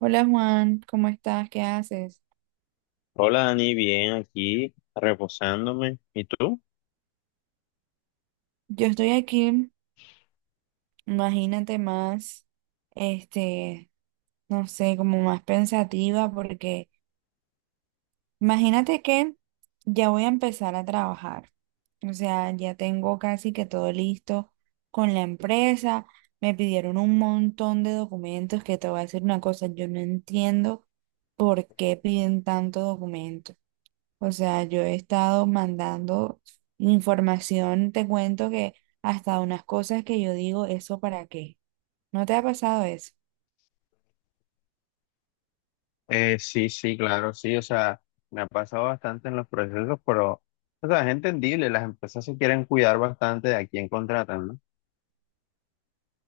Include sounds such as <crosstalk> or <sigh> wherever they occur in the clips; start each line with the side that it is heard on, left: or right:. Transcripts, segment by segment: right: Hola Juan, ¿cómo estás? ¿Qué haces?
left: Hola Dani, bien aquí, reposándome. ¿Y tú?
right: Yo estoy aquí, imagínate más, este, no sé, como más pensativa porque imagínate que ya voy a empezar a trabajar. O sea, ya tengo casi que todo listo con la empresa. Me pidieron un montón de documentos que te voy a decir una cosa, yo no entiendo por qué piden tanto documento. O sea, yo he estado mandando información, te cuento que hasta unas cosas que yo digo, ¿eso para qué? ¿No te ha pasado eso?
left: Sí, sí, claro, sí, o sea, me ha pasado bastante en los procesos, pero, o sea, es entendible, las empresas se quieren cuidar bastante de a quién contratan, ¿no?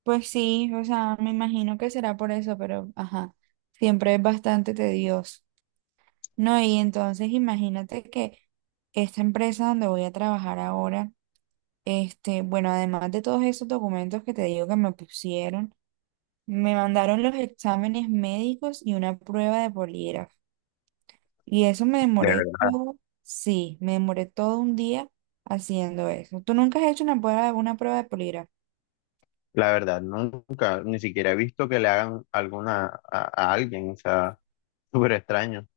right: Pues sí, o sea, me imagino que será por eso, pero ajá, siempre es bastante tedioso. No, y entonces imagínate que esta empresa donde voy a trabajar ahora, bueno, además de todos esos documentos que te digo que me pusieron, me mandaron los exámenes médicos y una prueba de polígrafo. Y eso me
left: De
right: demoré
left: verdad,
right: todo, sí, me demoré todo un día haciendo eso. ¿Tú nunca has hecho una prueba de polígrafo?
left: la verdad, nunca, ni siquiera he visto que le hagan alguna a alguien, o sea, <laughs> súper extraño.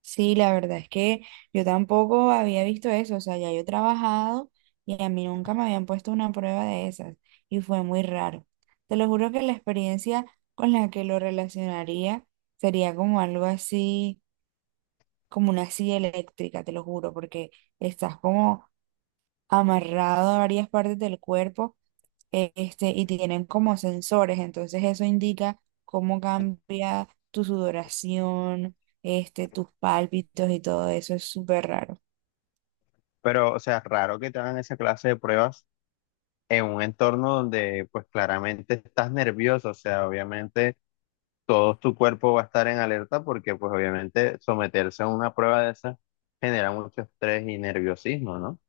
right: Sí, la verdad es que yo tampoco había visto eso, o sea, ya yo he trabajado y a mí nunca me habían puesto una prueba de esas y fue muy raro. Te lo juro que la experiencia con la que lo relacionaría sería como algo así, como una silla eléctrica, te lo juro, porque estás como amarrado a varias partes del cuerpo y tienen como sensores, entonces eso indica cómo cambia tu sudoración, tus pálpitos y todo eso, es súper raro.
left: Pero, o sea, raro que te hagan esa clase de pruebas en un entorno donde, pues, claramente estás nervioso, o sea, obviamente todo tu cuerpo va a estar en alerta porque pues obviamente someterse a una prueba de esa genera mucho estrés y nerviosismo, ¿no?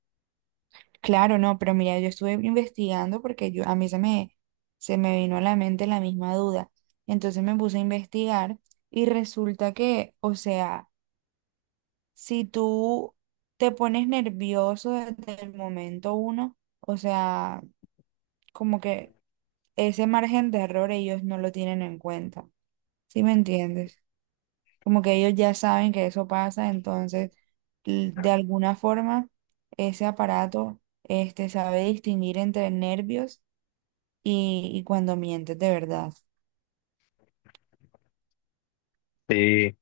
right: Claro, no, pero mira, yo estuve investigando porque yo, a mí se me vino a la mente la misma duda, entonces me puse a investigar y resulta que, o sea, si tú te pones nervioso desde el momento uno, o sea, como que ese margen de error ellos no lo tienen en cuenta. ¿Sí me entiendes? Como que ellos ya saben que eso pasa, entonces de alguna forma ese aparato sabe distinguir entre nervios y cuando mientes de verdad.
left: Sí,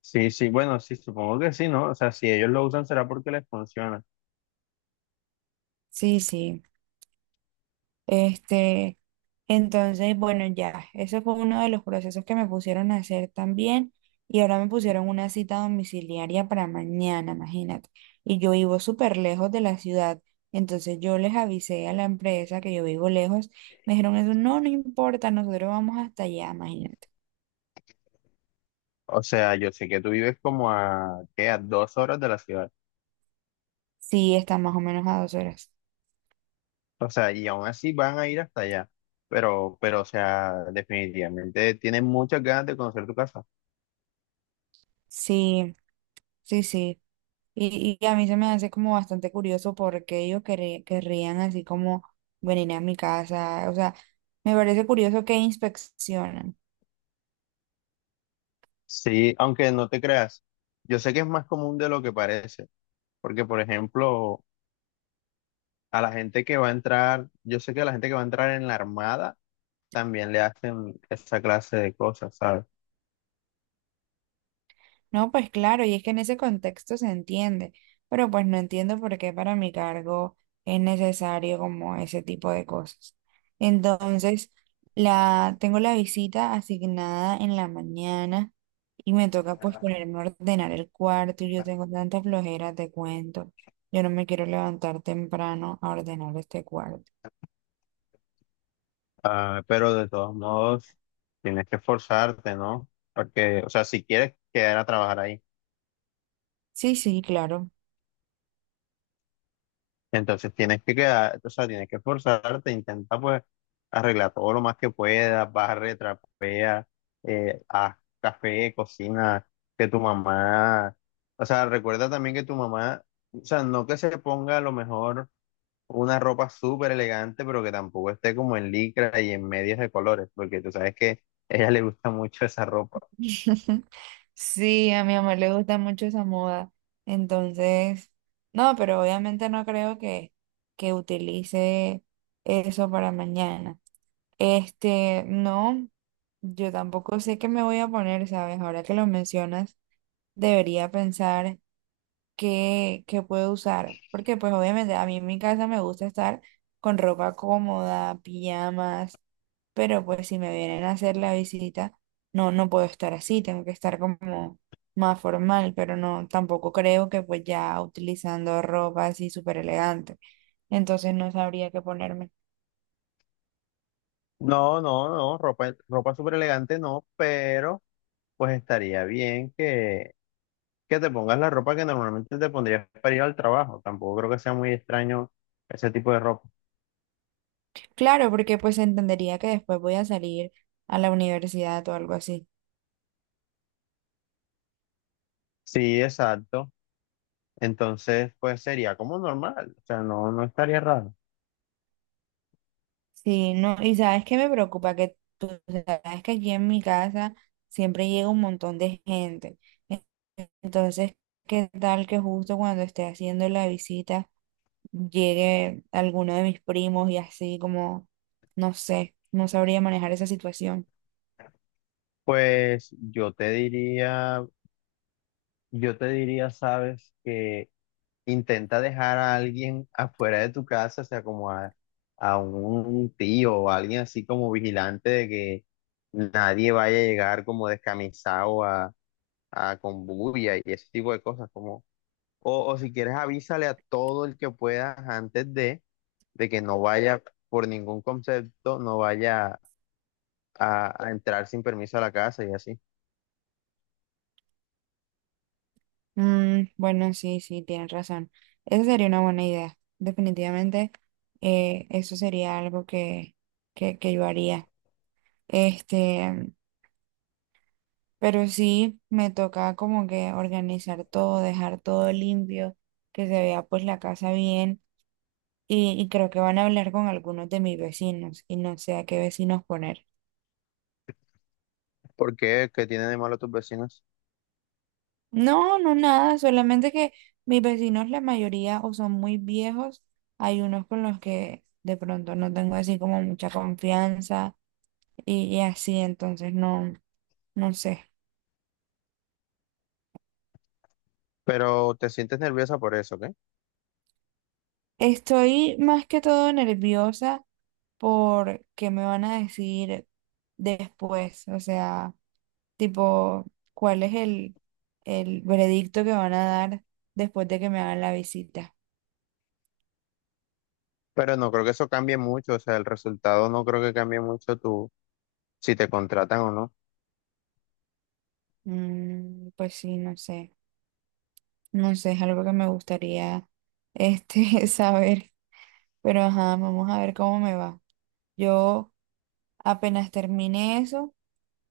left: sí, sí, bueno, sí, supongo que sí, ¿no? O sea, si ellos lo usan será porque les funciona.
right: Sí, sí. Este, entonces, bueno, ya, ese fue uno de los procesos que me pusieron a hacer también. Y ahora me pusieron una cita domiciliaria para mañana, imagínate. Y yo vivo súper lejos de la ciudad. Entonces yo les avisé a la empresa que yo vivo lejos. Me dijeron eso, no, no importa, nosotros vamos hasta allá, imagínate.
left: O sea, yo sé que tú vives como a, ¿qué? A dos horas de la ciudad.
right: Sí, está más o menos a dos horas.
left: O sea, y aún así van a ir hasta allá. Pero, o sea, definitivamente tienen muchas ganas de conocer tu casa.
right: Sí, sí, sí. Y a mí se me hace como bastante curioso porque ellos querrían así como venir a mi casa. O sea, me parece curioso que inspeccionan.
left: Sí, aunque no te creas, yo sé que es más común de lo que parece. Porque, por ejemplo, a la gente que va a entrar, yo sé que a la gente que va a entrar en la armada también le hacen esa clase de cosas, ¿sabes?
right: No, pues claro, y es que en ese contexto se entiende, pero pues no entiendo por qué para mi cargo es necesario como ese tipo de cosas. Entonces, tengo la visita asignada en la mañana y me toca pues ponerme a ordenar el cuarto y yo tengo tanta flojera, te cuento. Yo no me quiero levantar temprano a ordenar este cuarto.
left: Ah, pero de todos modos, tienes que esforzarte, ¿no? Porque, o sea, si quieres quedar a trabajar ahí,
right: Sí, sí, claro.
left: entonces tienes que quedar, o sea, tienes que esforzarte, intenta pues arreglar todo lo más que puedas, barre, trapea, haz café, cocina, que tu mamá, o sea, recuerda también que tu mamá, o sea, no que se ponga a lo mejor una ropa súper elegante, pero que tampoco esté como en licra y en medias de colores, porque tú sabes que a ella le gusta mucho esa ropa.
right: <laughs> Sí, a mi mamá le gusta mucho esa moda. Entonces, no, pero obviamente no creo que utilice eso para mañana. No, yo tampoco sé qué me voy a poner, ¿sabes? Ahora que lo mencionas, debería pensar que puedo usar. Porque pues obviamente a mí en mi casa me gusta estar con ropa cómoda, pijamas, pero pues si me vienen a hacer la visita, no, no puedo estar así, tengo que estar como más formal, pero no, tampoco creo que pues ya utilizando ropa así súper elegante. Entonces no sabría qué ponerme.
left: No, no, no, ropa, ropa súper elegante no, pero pues estaría bien que te pongas la ropa que normalmente te pondrías para ir al trabajo. Tampoco creo que sea muy extraño ese tipo de ropa.
right: Claro, porque pues entendería que después voy a salir a la universidad o algo así.
left: Sí, exacto. Entonces, pues sería como normal, o sea, no, no estaría raro.
right: Sí, no, y sabes que me preocupa que tú sabes que aquí en mi casa siempre llega un montón de gente. En- Entonces, ¿qué tal que justo cuando esté haciendo la visita llegue alguno de mis primos y así como, no sé, no sabría manejar esa situación?
left: Pues yo te diría, sabes, que intenta dejar a alguien afuera de tu casa, o sea, como a un tío o alguien así como vigilante de que nadie vaya a llegar como descamisado a con bulla y ese tipo de cosas, como, o si quieres avísale a todo el que puedas antes de que no vaya por ningún concepto, no vaya a entrar sin permiso a la casa y así.
right: Mm, bueno, sí, sí, tienes razón. Esa sería una buena idea. Definitivamente, eso sería algo que yo haría. Este. Pero sí me toca como que organizar todo, dejar todo limpio, que se vea pues la casa bien. Y creo que van a hablar con algunos de mis vecinos y no sé a qué vecinos poner.
left: ¿Por qué? ¿Qué tienen de malo tus vecinos?
right: No, no nada, solamente que mis vecinos la mayoría o son muy viejos, hay unos con los que de pronto no tengo así como mucha confianza y así, entonces no, no sé.
left: Pero te sientes nerviosa por eso, ¿ok?
right: Estoy más que todo nerviosa por qué me van a decir después, o sea, tipo, cuál es el veredicto que van a dar después de que me hagan la visita.
left: Pero no creo que eso cambie mucho, o sea, el resultado no creo que cambie mucho tú si te contratan o no.
right: Mm, pues sí, no sé, no sé, es algo que me gustaría <laughs> saber, pero ajá, vamos a ver cómo me va. Yo apenas termine eso,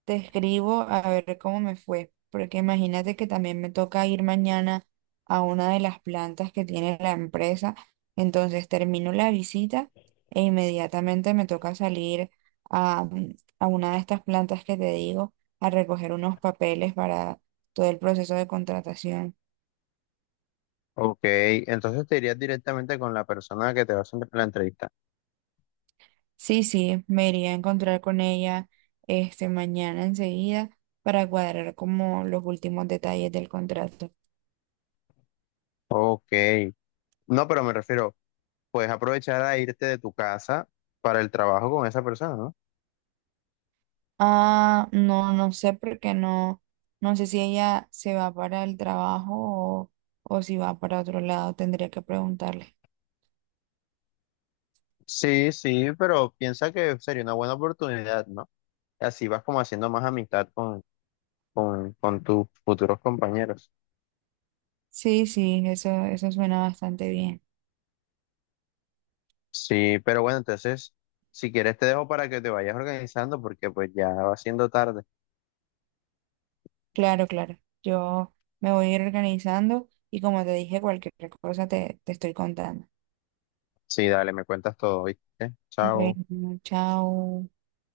right: te escribo a ver cómo me fue, porque imagínate que también me toca ir mañana a una de las plantas que tiene la empresa, entonces termino la visita e inmediatamente me toca salir a, a una de estas plantas que te digo a recoger unos papeles para todo el proceso de contratación.
left: Ok, entonces te irías directamente con la persona que te va a hacer la entrevista.
right: Sí, sí, me iría a encontrar con ella este mañana enseguida para cuadrar como los últimos detalles del contrato.
left: Ok, no, pero me refiero, puedes aprovechar a irte de tu casa para el trabajo con esa persona, ¿no?
right: Ah, no sé porque no sé si ella se va para el trabajo o si va para otro lado, tendría que preguntarle.
left: Sí, sí, pero piensa que sería una buena oportunidad, ¿no? Así vas como haciendo más amistad con tus futuros compañeros.
right: Sí, sí, eso suena bastante bien.
left: Sí, pero bueno, entonces, si quieres te dejo para que te vayas organizando porque pues ya va siendo tarde.
right: Claro, claro. Yo me voy a ir organizando y como te dije, cualquier cosa te estoy contando.
left: Sí, dale, me cuentas todo, ¿viste? Chao.
right: Bueno, chao.